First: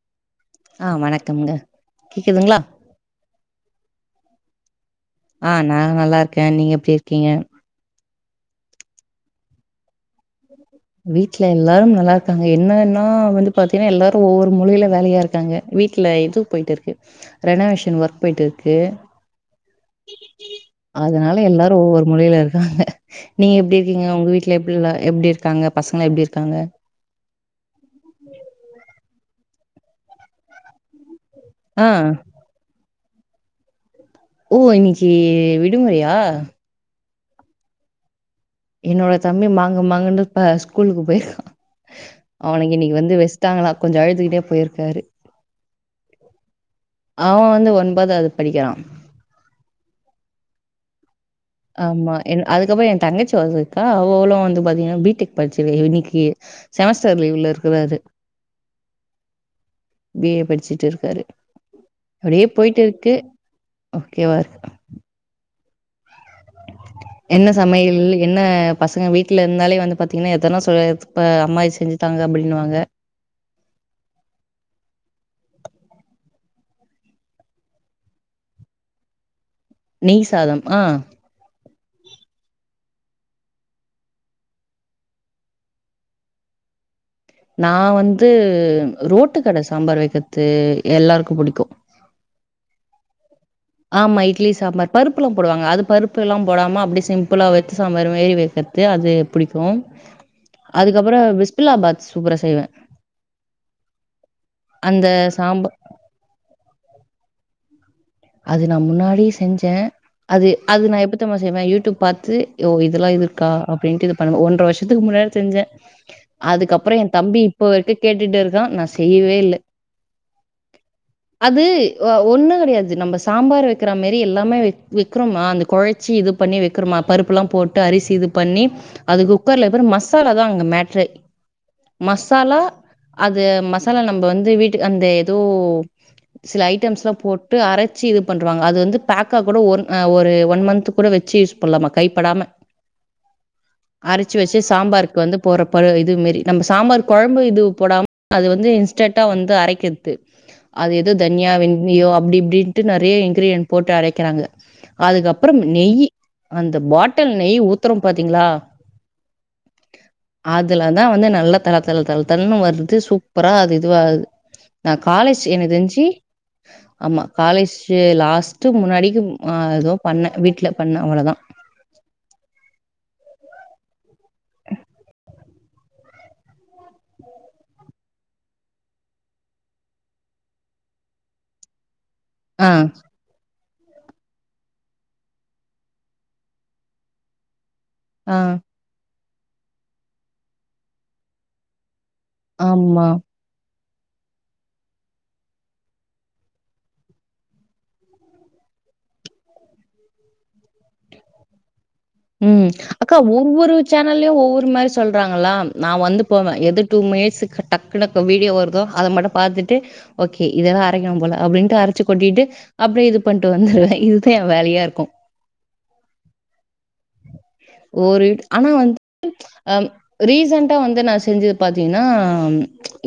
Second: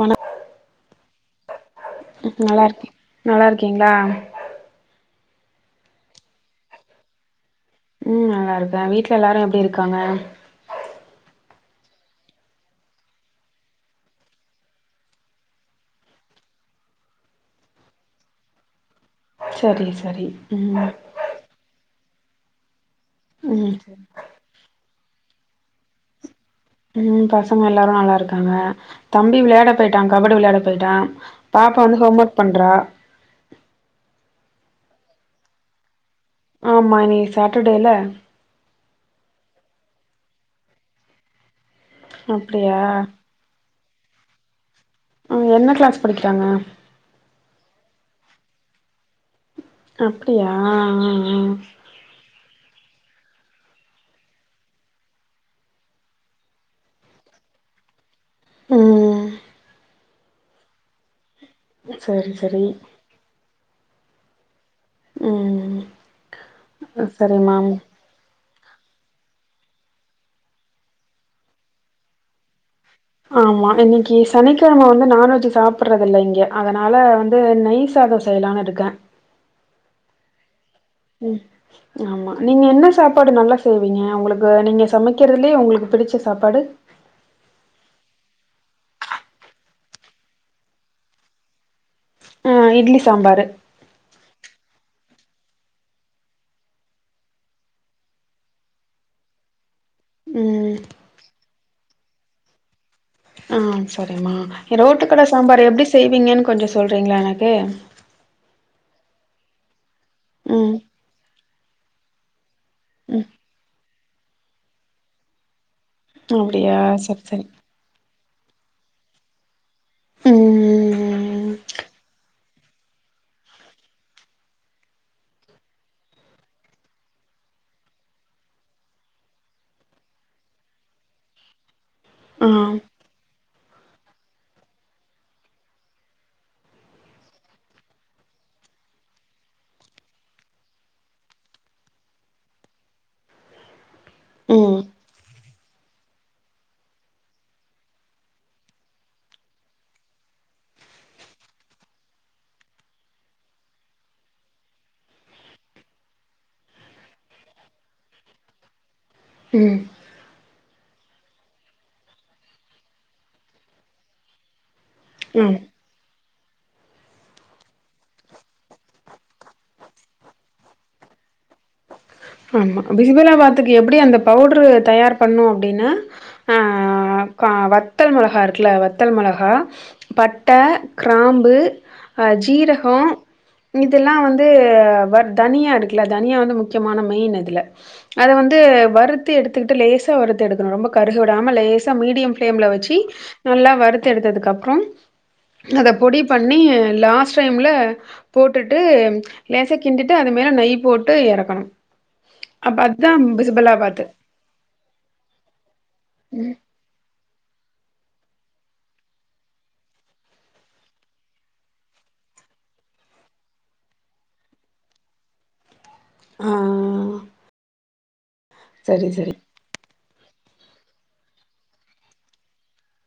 ஆனா ஆ வணக்கம்ங்க கேக்குதுங்களா? நல்லா இருக்கேன் நல்லா இருக்கீங்களா ஆஹ் நான் நல்லா இருக்கேன் நீங்க எப்படி இருக்கீங்க உம் நல்லா இருக்கேன் வீட்டு்ல எல்லாரும் எப்படி இருக்காங்க வீட்டுல எல்லாரும் நல்லா இருக்காங்க என்னன்னா வந்து பாத்தீங்கன்னா எல்லாரும் ஒவ்வொரு மூலையில வேலையா இருக்காங்க வீட்டுல இது போயிட்டு இருக்கு ரெனோவேஷன் ஒர்க் போயிட்டு இருக்கு செரி செரி உம் மொழில இருக்காங்க நீங்க எப்டி இருக்கீங்க உங்க வீட்ல எப்டிலா எப்டி க்காங்க பசங்கலா எப்டி இருக்காங்க? ம் பசங்க எல்லாரு நல்லா இருக்காங்க தம்பி வெளையாட போய்ட்டா கபடி வெளையாட போயிட்டா பாப்பா ஆ வந்து ஹோம் ஒர்க் பண்றா ஓ இன்னைக்கு விடுமுறையா ஆமா ஏன் சாட்புடல என்னோட தம்பி மாங்கு மாங்குனு இப்ப ஸ்கூலுக்கு பொயிருக்கா அவனுக்கு அப்டியா இன்னிக்கு வந்து வெச்ட்டாங்ளா கொஞ்ஜோ அழுதுகிட்டே பொயிரு உம் என்ன க்ளாஸ் படிக்கிறாங்க அவன் ஒன்பதாவது படிக்கிறா அப்டியா ஆஹ் ஆமா என்ன அதுக்கப்றோ ஏ தங்கச்சி வந்துருக்கா அவளு வந்து பாத்தீங்கன்னா பி டெக் படிச்சது இன்னிக்கு செமஸ்டர் லீவ்ல இருக்குது அது உம் பி ஏ படிச்சிடு இருக்காரு சரி அப்டியே சரி பொயிட்டு இருக்கு ஓகே வா உம் என்ன சமையல் இன்னிக்கு என்ன பசங்க வீட்ல இருந்தாலே வந்து பாத்தீங்கன்னா எதனா சொ இப்ப அம்மா இது செஞ்சுத்தாங்க அப்டிங்கிறாங்க ஆமா இன்னிக்கு சனிக்கிழம வந்து நான்வெஜ் சாப்பட்றது இல்ல இங்க அதனால வந்து நெய் சாதோ செய்லான்னு இருக்கே ய் சாதம் ஆ ம் ஆமா நீங்க என்ன சாப்பாடு நல்லா செய்வீங்க ஒங்ளுக்கு நீங்க சமைகறதுலயே ஒங்ளுக்கு புடிச்ச சாப்பாடு நா வந்து ரோட்டு கட சாம்பார் வக்றது எல்லாருக்கு புடிக்கு ம் இட்லி சாம்பாரு ப்புலா போடுவாங்க அது பருப்புலா போடாம அப்டியே சிம்பிளா வெஜ்ஜி சாம்பாரு மாரி வெக்கற்து அது புடிக்கு ம் அதுக்கப்றோ பிஸ்பில்லாபாத் சூப்பரா செய்வே ஆஹ் சரிமா ரோட்டுக்கட சாம்பார் சாம்ப எப்டி செய்வீங்கன்னு கொஞ்ஜோ சொல்றீங்ளா எனக்கு அது நா‌ முன்னாடியே செஞ்ஜே அது ம் அது நா எப்பதெம்மா செ சரிமா யூடியூப் பாத்து யோ இதெல்லா ம் இதுருக்கா அப்டின்ட்டு பன் ஒன்றர வருஷத்துக்கு முன்னாடி செஞ்ஜே அப்டியா அதுக்கப்றோ ஏ சரி தம்பி சரி இப்ப வரைக்கு கேட் ட்டுடு இருக்கா நா செய்யவே இல்ல ம் அது ஒன்னு கெடையாது இது நம்ப சாம்பார் வக்கிற மாரி இல்லாம வெக்கிறமா அந்த கொழச்சி இது பண்ணி வெக்கிறமா பருப்புலா போட்டு அரிசி இது பண்ணி அது குக்கர்ல மசாலா தா அங்க மேட்ரு ஆ மசாலா அது மசாலா நம்ப வந்து வீட்டு அந்த எதோ சில ஐட்டெம்ஸ்லா போட் டு அரச்சி இது பண்றாங்க அது வந்து பேக்கா ஒன் ஒரு மந்துக்கு குட வச்சி யூஸ் பண்ணலாமா கை படாம அரச்சி வச்சி ம் சாம்பார்க்கு வந்து போறப்ப பழ இது மாரி நம்ப சாம்பார்க்கு கொழம்பு போனா அது வந்து இன்ஸ்டன்டா வந்து அரைக்கது அது எதோ தன்யா வெந்தியோ அப்டி இப்டின்ட்டு நெறையா இன்கிரீயன் போட்டு அரைக்கிறாங்க அதுக்கப்றோ நெய்யி அந்த பாட்டல் நெய் ஊத்தறோ பாத்தீங்ளா ம் அதுலதா வந்து நல்லா தல தல தல தண்ணு வருது சூப்பரா அது இதுவாககுது நா காலேஜ் ம் என தஞ்ஜி ஆமா காலேஜ் லாஸ்ட்டு முன்னாடிக்கு அ எதுவு பண்ணே வீட்டு்ல பண்ண அவளவுதா ஆமா பிசிபலா பாத்துக்கு எப்டி அந்த பவுட்ரு தயார் பண்னு அப் அப்படின்னா ஆ க வத்தல் மொளகா இருக்குல வத்தல் மொளகா பட்டை கிராம்பு ஆ, அஜீரக இதெல்லா வந்து வ தனியா இருக்குல தனியா வந்து முக்கியமான மெயின் அதில அத ஆ, வந்து வருத் த்து எடுத்துக்கட்டு லேசா வறுத்து எடுக்கனு ரொம்ப கருக விடாம லேஸ் த்த மீடியம் பிளேம்ல வச்சு ஆமா. நல்லா வறுத்து எடுத்ததுக்கு அப்புறோ அத பொடி பண்ணி லாஸ்ட் டைம்ல போட்டுட்டு லேசா கிண்டிட்டு அது மேல நெய் போட்டு எறக்கணு ம் அப்ப அக்கா அதான் ஒவ்வொரு பிசுபலாபாத்து சேனல்லயு ஒவ்வொரு மாரி சொல்றாங்களா நான் வந்து போவே எது டூ மினிட் க டக்கு வீடியோ வருதோ அத மட்டும் பாத்துட்டு ஓகே இதெல்லா அரைக்கணு போல அப்படின்ட்டு அரைச்சு கொட்டிட்டு அப்டியே இது பண்ணிட்டு வந்துருவே இதுதா என் வேலையா இருக்கு ஆ ஓரிட் ஆனா சரி வந்து சரி அம் ரீசன்ட்டா வந்து நா செஞ்சது பாத்தீங்கன்னா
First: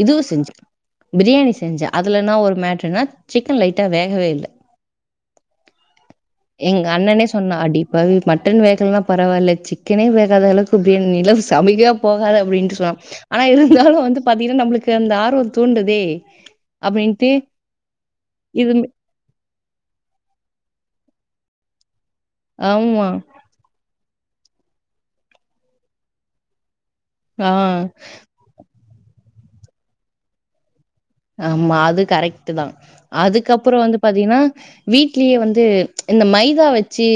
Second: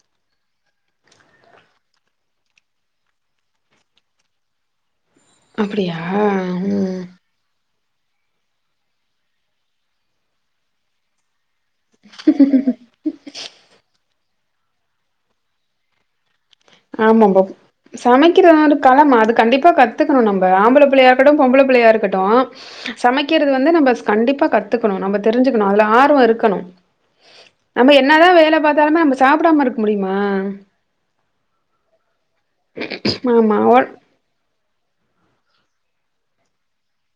இதுவு செஞ்சே பிரியாணி செஞ்சே அதுலனா ஒரு மேட்ருனா சிக்கன் லைட்டா வேகவே இல்ல அப்படியா எங்க அண்ணனே சொன்னா அடிப் பவி மட்டன் வேகலைன்னா பரவாயில்ல சிக்கனே வேகாத அளவுக்குப்பனு நிலஸ் சமைக்கா போகாது அப்படின்னு சொன்னா ஆனா இருந்தாலு வந்து பாத்தீங்கன்னா நம்மளுக்கு அந்த ஆர்வம் தூண்டுதே அப்டின்ட்டு ஆமாம்ப சமைக்கிறது இது ஒரு ம் கலமா அது கண்டிப்பா கத்துக்கணு நம்ம ஆம்பள பிள்ளை யாரு பொம்பள பிள்ளயா இருக்கட் டோ ஆமா சமைக்கிறது வந்து நம்ம ஸ் கண்டிப்பா கத்துக்கணு நம்ம தெரிஞ்சுக்கணு அதுல ஆர்வ இருக்கணு ஆ நம்ம என்ன தா வேல பாத் திறமே நம்ம சாப்பிடாம இருக்க முடியுமா ஆமா அது கரெக்ட் தான ஆமா அதுக்கப்புற ஒ வந்து பாத்தீங்கன்னா வீட்லயே வந்து இது இந்த மைதா வச்சு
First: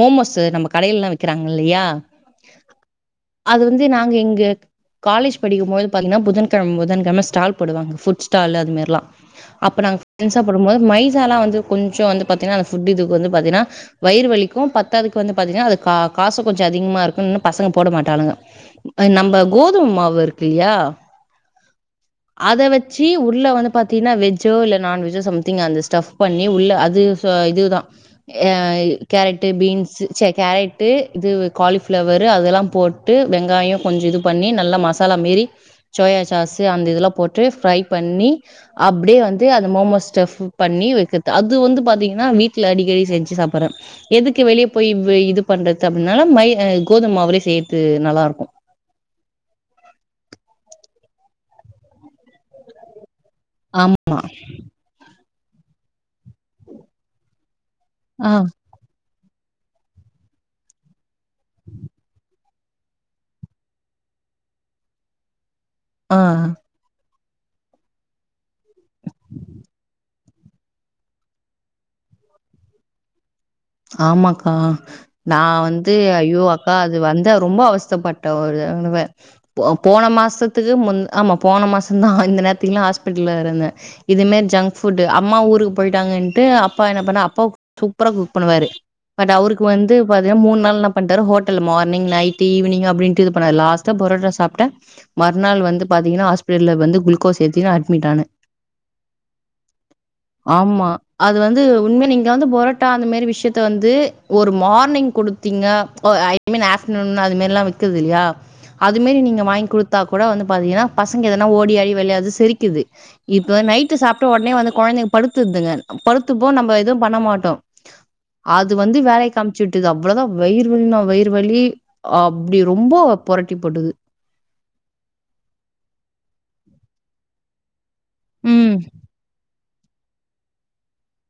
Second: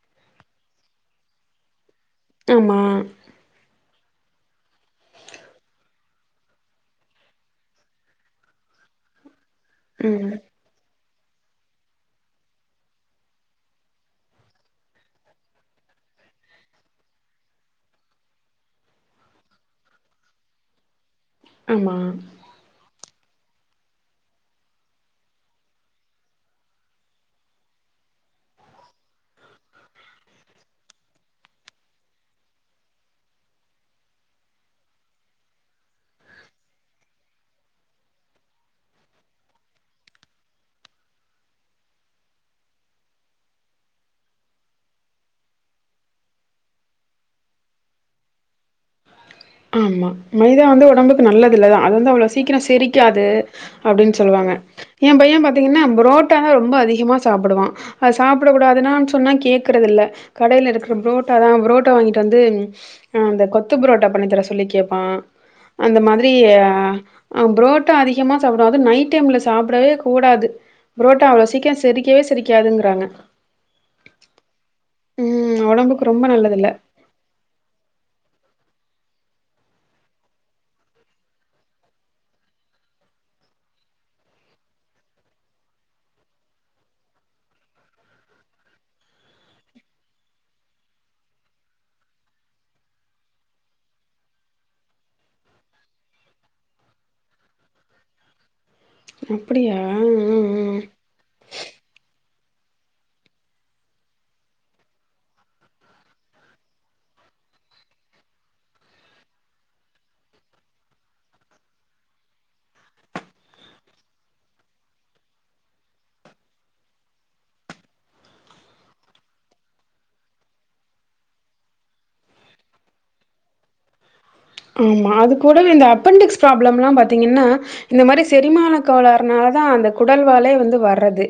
மோமோஸ் நம்ம கடையிலல்லா வெக்கிறாங்க இல்லையா ஆமா இங்கு காலேஜ் படிக்கும்போது பாத்தீங்கன்னா புதன்கெழம் புதன்கெழம ஸ்டால் போடுவாங்க புட் ஸ்டால் அது மாரில்லா அப்ப ம் நாங்கா [unintelligible] போடும்போது மை வந்து கொஞ்சம் வந்து பாத்தீங்கன்னா அந்த புட் இதுக்கு வந்து பாத்தீங்கன்னா வயிறு வலிக்கும் பத்தாதுக்கு வந்து பாத்தீங்கன்னா அது காரம் கொஞ்சம் அதிகமா இருக்கு பசங்க போட மாட்டாங்கஹ் நம்ம கோதுமை மாவு இருக்கு இல்லையா ஆமா அத வச்சு உள்ள வந்து பாத்தீங்கன்னா வெஜ்ஜோ இல்ல நான்வெஜ்ஜோ சம்திங் அந்த ஸ்டப் பண்ணி உள்ள அது இதுதான் அஹ கேரட்டு பீன்ஸ் கேரட்டு இது காலிபிளவரு அதெல்லாம் போட்டு வெங்காயம் கொஞ்சம் இது பண்ணி நல்லா மசாலா மாரி சோயா சாசு அந்த இதெல்லாம் போட்டு ஃப்ரை பண்ணி அப்படியே வந்து அந்த மோமோ ஸ்டஃப் பண்ணி வைக்கது அது வந்து பாத்தீங்கன்னா வீட்டுல அடிக்கடி செஞ்சு சாப்பிடுறேன் எதுக்கு வெளியே போய் இ இது பண்றது அப்படின்னால மை கோதுமாவுலே செய்யறது நல்லா இருக்கும் ஆமா மைதா வந்து உடம்புக்கு நல்லது இல்லதான் அது வந்து அவ்வளவு சீக்கிரம் செரிக்காது து ஆம். அப்படின்னு சொல்லுவாங்க என் பையன் பார்த்த பார்த்தீங்கன்னா புரோட்டான்னா ரொம்ப அதிகமா சாப்பிடுவான் அது ஆ. சாப்பிட கூடாதுனான் சொன்னா கேக்குறதில்ல கடையில இருக்கிற புரோட்டா தான் புரோட்டா வாங்கிட்டு வந்து கொத்து புரோட்டா பண்ணி தர சொல்லி கேப்பான் அந்த மாதிரி ஆ. அ ஆ புரோட்டா அதிகமாக சாப்பிடோம் அது நைட் டைம்ல சாப்பிடவே கூடாது புரோட்டா அவ்வளோ சீக்கிரம் செரிக்கவே செரிக்காதுங்கிறாங்க ஆமாக்கா நான் ம். வந்து உடம்புக்கு ரொம்ப ஐயோ நல்லதில்ல. அக்கா அது வந்த ரொம்ப அவஸ்தப்பட்டன் போன மாசத்துக்கு மு ஆமா போன மாசம் தான் இந்த நேரத்துல்லாம் ஹாஸ்பிட்டல்ல இருந்தேன் இதுமாரி ஜங்க் ஃபுட் அம்மா ஊருக்கு போயிட்டாங்கன்ட்டு அப்பா என்ன பண்ண அப்பா சூப்பரா கு பண்ணுவாரு பட் அவருக்கு வந்து பாத்தீங்கன்னா மூணு நாள் என்ன பண்டாரு ஹோட்டல் மார்னிங் நைட் ஈவினிங் அப்படின்டு இது பண்ணாரு லாஸ்ட்டா புரோட்டா சாப்பிட்ட மறுநாள் வந்து பாத்தீங்கன்னா ஹாஸ்பிட்டல்ல வந்து குளுக்கோஸ் ஏத்தி அட்மிட் ஆன அப்படியா? ம், ம், ஆமா அது வந்து உண்மைய நீங்க வந்து புரோட்டா அந்த மாதிரி விஷயத்த வந்து ஒரு மார்னிங் குடுத்தீங்க ஐ மீன் ஆஃபடர்நூன் அது மாதிரி எல்லாம் விக்குது இல்லையா அது மாதிரி நீங்க வாங்கி குடுத்தா கூட வந்து பாத்தீங்கன்னா பசங்க எதனா ஓடி ஆடி விளையாடுது செரிக்குது இப்ப நைட் சாப்ட்ட உடனே குழந்தை படுத்துதுங்க படுத்துப்போ நம்ம எதுவும் பண்ண மாட்டோம் அது வந்து வேலை காமிச்சு விட்டுது அவ்வளவுதான் வயிறு வலினா வயிறு வலி் அப்படி ரொம்ப புரட்டி போட்டுது ஆமா அது கூடவே இந்த அப்பென்டிக்ஸ் ப்ராப்ளம் எல்லாம் பாத்தீங்கன்னா இந்த மாதிரி செரிமான ம். கோளாறுனால தான் அந்த குடல் வாழே வந்து வர்றது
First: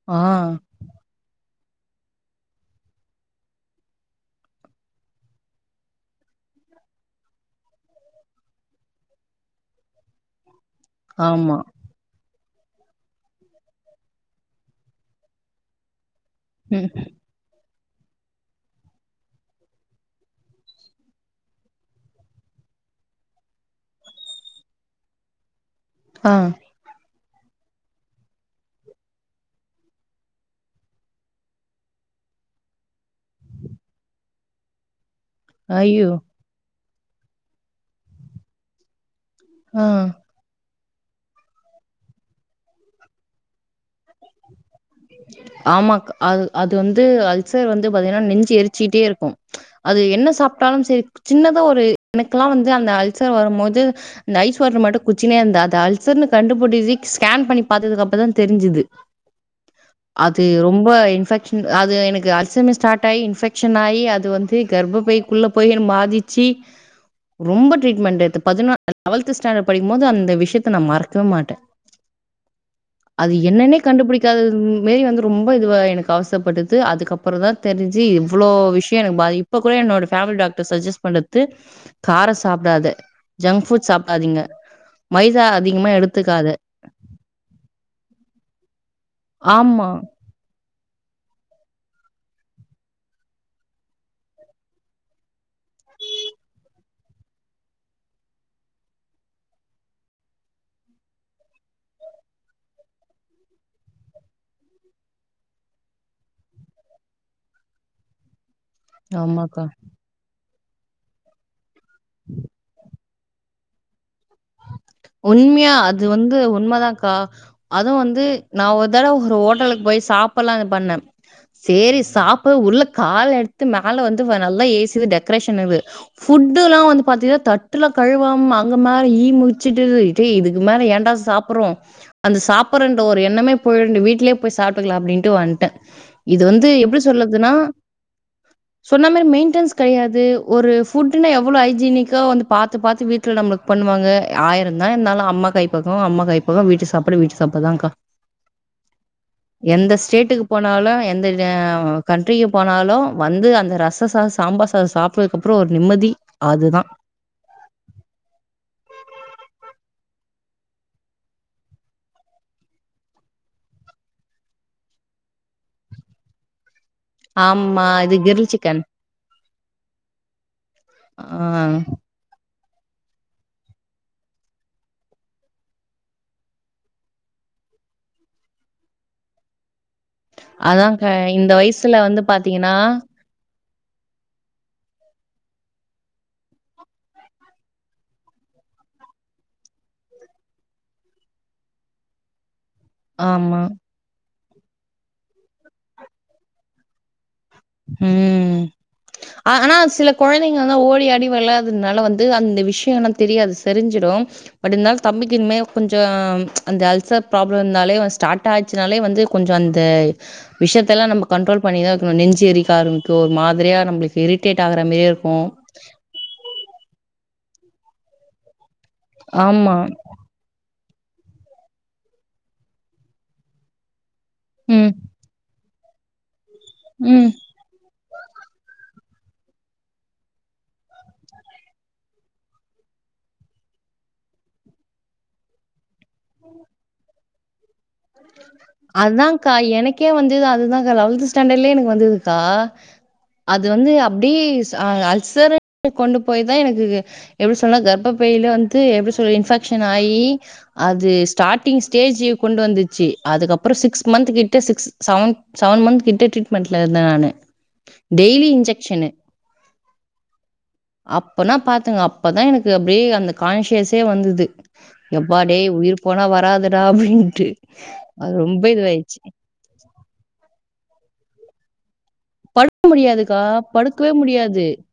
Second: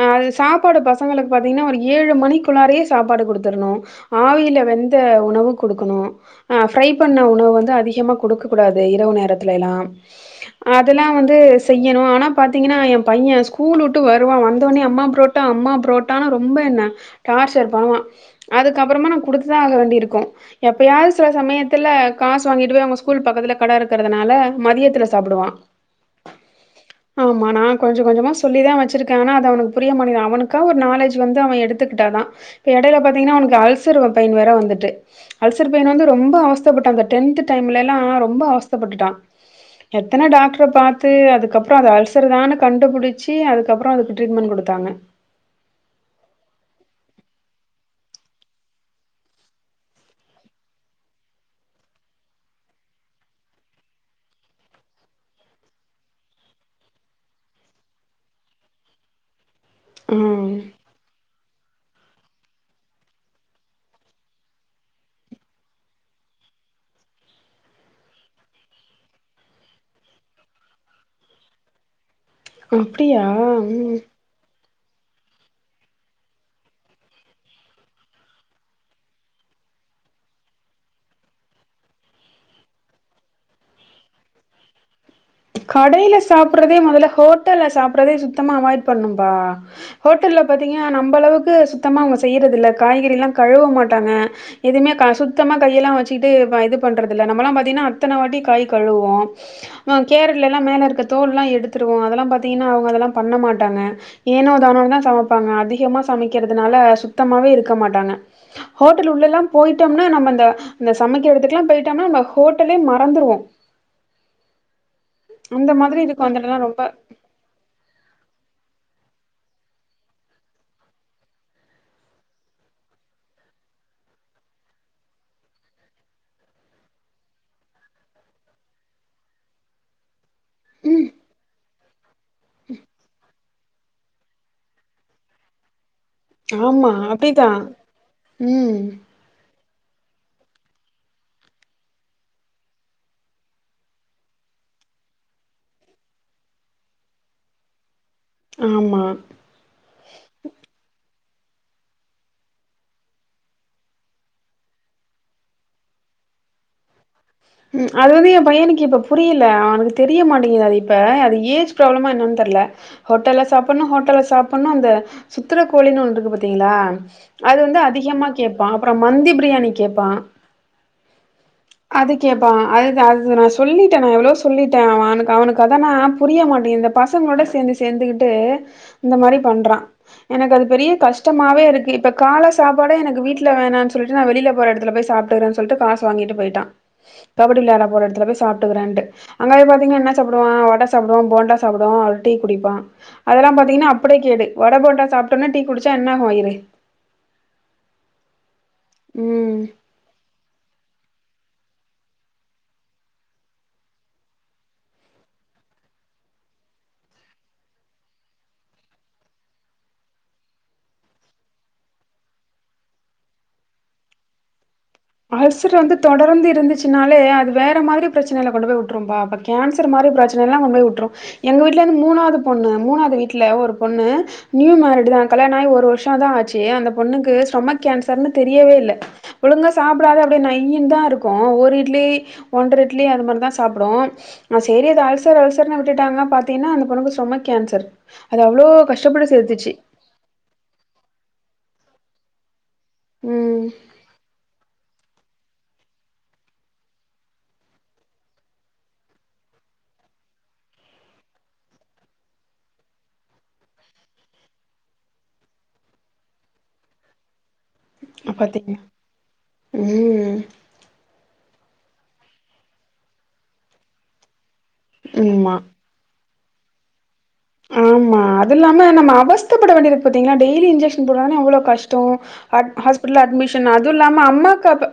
அஹ் ஆ, அது சாப்பாடு பசங்களுக்கு பத்த ஒரு ஏழு மணிக்குள்ளாரே சாப்பாடு கொடுத்துணும் ஆவில வெந்த உணவு கொடுக்கணும் ஃபிரை பண்ண உணவு உணவு வந்து அதிகமா கொடுக்க கூடாது இரவு நேரத்துல எல்லாம் அதெலாம் வந்து ஆமா. செய்யணும் ஆனால் பாாரத்தீங்கன்னா என் பையன் ஸ்கூல் விட்டு வருவான் வந்தோடனே அம்மா புரோட்ட அம்மா புரோட்டா ரொம்ப என்ன ம். டார்சர் பண்ணுவான் அதுக்க அப்புறமா நம் கொடுத்துதான் ஆக வேண்டிய இருக்கோம் எப்பயாவது சில சமயத்துல காசு வாங்கிட்டு போய் அவங்க ஸ்கூல் பக்கத்துல கடை இருக்கறிறதுனால மதியத்துல சாப்பிடுவான் ஆஹ் ஆமா நான் கொஞ்சம் கொஞ்சமா சொல்லிதான் வச்சிருக்கேன் ஆனா அது அவனுக்கு புரிய மிதன் அவனுக்கா ஒரு நாலேஜ் வந்து அவன் எடுத்துக்கிட்டாதான் இப்ப இடையில பாாரத்தீங்கன்னா அவனுக்கு அல்சர்வ பயன் வேற வந்துட்டு அல்சர் பையன் வந்து ஐயோ! ரொம்ப அவஸ்த் விட்டாங்க டென்த் டைம்ல எல்லாம் ரொம்ப அவச்தைப்பட்டுட்டான் ஆ. எத்தனை டாக்டரை பார்த்த பத்து அதுக்கப்புறம் அல்சர தான கண்டுபிடிச்சி அதுக்கப்புறம் அதுக்கு ட்ரீட்மெண்ட் கொடுத்தாங்க ஆமாக் அது அது வந்து அல்சர் வந்து பாத்தீங்கன்னா நெஞ்சு எரிச்சிட்டே இருக்கும் அது என்ன சாப்ட்டாலும் செரி சின்னதா ஒரு எனக்குல்லா வந்து அந்த அல்சர் வரும் போது அந்த ஐஸ் வாட்டர் மட்டும் குச்சினே அந்த அத அல்சர்னு கண்டுபிடி ஸ்கேன் பண்ணி பாத்ததுக்கு அப்புறதான் தெரிஞ்சுது அது ம். ரொம்ப இன்ஃபெக் அது எனக்கு அல்சமம் ஸ்டார்ட் ஆகி இன்ஃபெக்ஷன் ஆகி அது வந்து கர்ப்பயக்குள்ள போயன்னு பாதிச்சு ரொம்ப ட்ரீட்மெண்ட் எடு பதினொ லெவல்த் ஸ்டாண்டர்ட் படிக்கும் போது அந்த விஷயத்த நான் மறக்கவே மாட்டேன் அப்படியா ம் எனக் அது மேறி வந்து ரொம்ப இது எனக்கு அவசைப்பட்டது அதுக்கப்புறம் தான் தெரிஞ்சு இவ்வளவு விஷயம் எனக்கு பாதி இப்ப கூட என்னோட ஃபேமிலி டாக்டர் சஜெஸ்ட் பண்றது கார சாப்டாத ஜங்க் ஃபுட் சாப்டாதீங்க கடையில சாப்பிறதே முதல்ல ஹோட்டல்ல சாப்பறதே சுத்தமா அவாய்ட் பண்ணும்பா ஆமா, ஹோட்டல்ல பாத்தீங்க நம்மளவுக்கு சுத்தமா அவங்க செய்யறது இல்ல காய்கறி எல்லாம் கழுவ மாட்டாங்க எதுவுமே க சுத்தமா கையெல்லாம் வச்சுட்டு இது பண்றது இல்ல நம்மலா பாத்தீங்ன்னா அத்தன வாட்டி காய் கழுவோம் கேரல்லா மேல இருக்க தோல் எல்லா எடுத்துருவோம் அதெல்லாம் பாத்தீங்கன்னா அவங்க அதெல்லாம் பண்ண மாட்டாங்க ஏனோ தானோதா சமைப்பாங்க அதிகமா சமைக்கிறதுனால சுத்தமாவே இருக்க மாட்டாங்க ஹோட்டல் உள்ள எல்லா ஆமாக்கா. போயிட்டோம்னா நம்ம இந்த இந்த சமைக்கதுக்கலாம் பெய் டோம்னா ஹோட்டலே ம றந்துறுவோ உண்மையா அது வந்து இடம்லாம் ரொம்ப உண்மதான்க்கா அதுவு வந்து நான் ஒ ரு தடவ ஒரு ஹோட்டலுக்கு போய் சாப்லாம்னு பண்ண சேரி சாப்ப உள்ள கால எடுத்து மேல வந்து நல்லா ஏசு டெக்ரேஷனுவு அது ஃபுட்லாம் வந்து பாத்தெ தட்டுல கழுவாம அங்கமா ஈ முச்சட்டுது டேய் இதுக்கு மேல ம் ஏன்டா சாப்றோம் அந்த சாப்பறன்ற ஒரு எண்ணமே போயிண்டு வீடலேய போய் சாப்பிட்டுக்கலாம் அப்படின்ட்டு வன்டே இது வந்து ஆமா எப்படி சொல்லறதுன்னா அப்டிதான் ம் சொன்ன மாதி மெயின்டன்ஸ் கெடையாது ஒரு ஃபுட்னா எவ்ளோ ஹைஜீனிக்கா வந்து பாத்து பாத்து வீட்டுல நம்மளுக் பண்ணுவாங்க ஆயிருந்தான் இருனாலும் அம்மா கை பக்கவ அம்மா கை பக்க வீட்டு சாப்பாடு வீட்டு சாப்படுதான்கா ஆமா எந்த ஸ்டேட்டுக்கு போனாலும் எந்த ந்த கண்ட்ரிக்கு போனாலும் வந்து அந்த ரச சாசு சாம்பார் சாசு சாப்பறதுக்குப்புறம் ஒரு நிம்மதி அதுதான் ம் அது வந்து என் பையனுக்கு இப்ப புரியல அவனுக்கு தெரிய மாட்டேங்குது அது இப்ப அது ஏஜ் ப்ராப்ளமா என்னன்னு தெரல ஹோட்டல்ல சாப்பணும் ஹோட்டல்ல சாப்பணும் அந்த சுத்துற கோழின்னு ஒன்னு இருக்கு பாத்தீங்களா அது வந்து ஆமா இது அதிகமா கிரில் கேப்பான் சிக்கன் அப்புறம் மந்தி பிரியாணி கேப்பான் ஆ அதுக் கேப்பா அதுதான் அதுதா நான் சொல்லிட்டேன் நான் எவ்ளவோ சொல்லிட்டேன் அவனுக் அவனுக்கு அதனா புரிய மாட்டேங்குது இந்த பசங்களோட சேந்து சேந்துகிட்டு இந்த மாரி பண்றான் எனக்கு அது பெரிய அதான்க்கா இந்த கஷ்டமாவே இருக்கு வயசுல இப்ப வந்து கால பாத்தீங்கன்னா சாப்பாடே எனக்கு வீட்ல வேணான்னு சொல்லிட்டு நான் வெளில போற எடத்துல போய் சொல்ட்டு காசு வாங்கிட்டு பெய்ட்டான் கபடி விளாட போற எடத்துல போய் சாப்பிட்டுக்கறன்ட்டு அங்கபேய் பாத்தீங்கன்னா என்ன சாப்புடுவான் வட சாப்புடுவான் போண்டா சாப்புடுவான் ஒரு டீ குடிப்பான் அதெல்லாம் ஆமா பாத்தீங்கன்னா அப்பிடியே கேடு வட போண்டா சாப்ட்டோன்ன டீ குடிச்சா என்ன ஆகும் வயிறு ம் ம். ஆனா சில கொழந்தைங்க தான் ஓடி ஆடி வெளையாட்றதுனால வந்து அந்த விஷியம் இன்னும் தெரியாது செரிஞ்சிடும் பட் இருந்தாலும் தம்பிக்கு இனிமே கொஞ்சம் அந்த அல்சர் ப்ராப்லம் இருந்தாலே வந் ஸ்டாட்டாயிச்சினாலே வந்து கொஞ்சம் அந்த விஷயத்தல்லாம் நம்ம கண்ட்ரோல் பண்ணிதான் வைக்கணும் நெஞ் ச்செரிக்க ஆம்பிக்கும் ஒரு மாதிரியா நம்ளுக்கு இரிட்டேட் ஆகுற மாதிரியே இருக்கும் அல்சர் வந்து தொடர்ந்து இருந்துச்சின் னாலே அது வேற மாதிரி ப்ரச்சனைல கொண்டு போய் உட் ரும் பா அப்றம் ஆமா கேன்சர் மாரி ப்ரச்னைலாம் கொண் டு போய் உட்ரு எங்க வீட்லர்ந்து மூணாவது பொண்ணு மூணாவது வீட்ல ஒரு பொண்ணு நியூ ம் மேரிடு தான் கல்யாணம் ஆயி ஒரு ரு வருஷோ தா ஆச் ச்சி அந்த ம் பொண்ணுக்கு ஸ்டொமக் கேன்சர்ன்னு தெரியவே இல்ல ஒழுங்கா ஸ் சாப்டாத அப்டியே நய்யின் தான் ருக்கும் ஒரு இட்லி ஒன்ற இட்லி அது மாரி தான் சாப்டும் செரி அது அல்சர் அல்சர்னு விட் டுட்டாங்க பாத்தீங்ன்னா அந்த பொண்ணுக்கு ஸ்டொமக் கேன்சர் அது அவ்ளோ கஷ்டப்பட்டு அதான்க்கா சேத்துச்சு. எனக்கே வந்துது அதுதானக்கா லவெல்த்து ஸ் ஸ்டாண்டட்லயே எனக்கு வந்துதுக்கா அது ம். வந்து அப்டீ அல்சருனு கொண்டு போய் தான் எனக்கு எப்டி சொல்லாம் கர்ப்பப்பைல வந்து எப்டி சொல்ல இன்ஃபெக்ஷன் ஆயி அது ஸ்டாட்டிங் ஸ்டேஜி கொண்டு வந்துச் ச்சி அதுக்கப்புறம் சிக்ஸ் மன்த்க் கிட்ட சிக்ஸ் செவன் செவன் மன்த் கிட்ட ட்ரீட்மெண்ட்ல இருந்தேன் நானு டெய்லி பாத்தீங்க இன்ஜெக்சனு ம். அப்பனா பாத் பாத்துக்ங்க அப்பதான் எனக்கு அப்டியே அந்த கான்சியஸே வந்துது எப்பா ஆமா. டேய் உயிர் போனா வரா வராது டா அப்டின்ட்டு ஆமா அதுலாம நம்ம அவஸ்தப்பட வேண்டிருக்கு பாத்தீங்களா டெய்லி இன்ஜெக்சன் போட்ராங்னா எவ்ளோ கஷ் டம் அட் படுக்க ஹாஸ்பிட்ல முடியாதுக்கா அட்மிஷன் படுக்கவே அதுல்லாம முடியாது அம்மாக்கு அப்ப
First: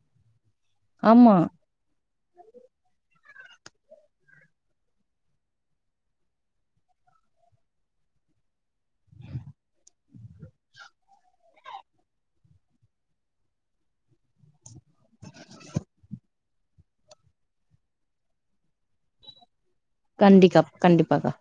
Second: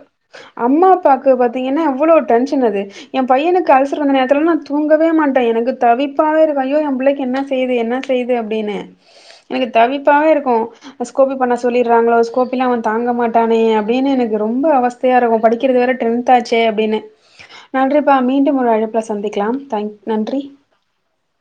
அம்மா அப்பாக்கு ஆமா பாத்தீங்கன்னா எவ்வளோ டென்ஷன் அது என் பையனுக்கு அல்சர் வந்த நேரத்துல நா தூங்கவே மாட்டேன் எனக்கு தவிப்பாவே இருக்கும் ஐயோ என் பிள்ளைக்கு என்னா செய்து என்னா செய்து அப்டினு எனக்கு தவிப்பாவே இருக்கும் ஸ்கோபி பண்ண சொல்லிட்றாங்களோ ஸ்கோப்பிலாம் அவன் தாங்க மாட்டானே அப்டின்னு எனக்கு ரொம்ப அவஸ்தையா இருக்கும் படிக்கிறது வேற டென்த்தாச்சே அப்டின்னு நன்றிப்பா மீண்டும் ஒரு அழைப்புல சந்திக்கலாம் தேங்க் நன்றி கண்டிக்கா கண்டிப்பாக்கா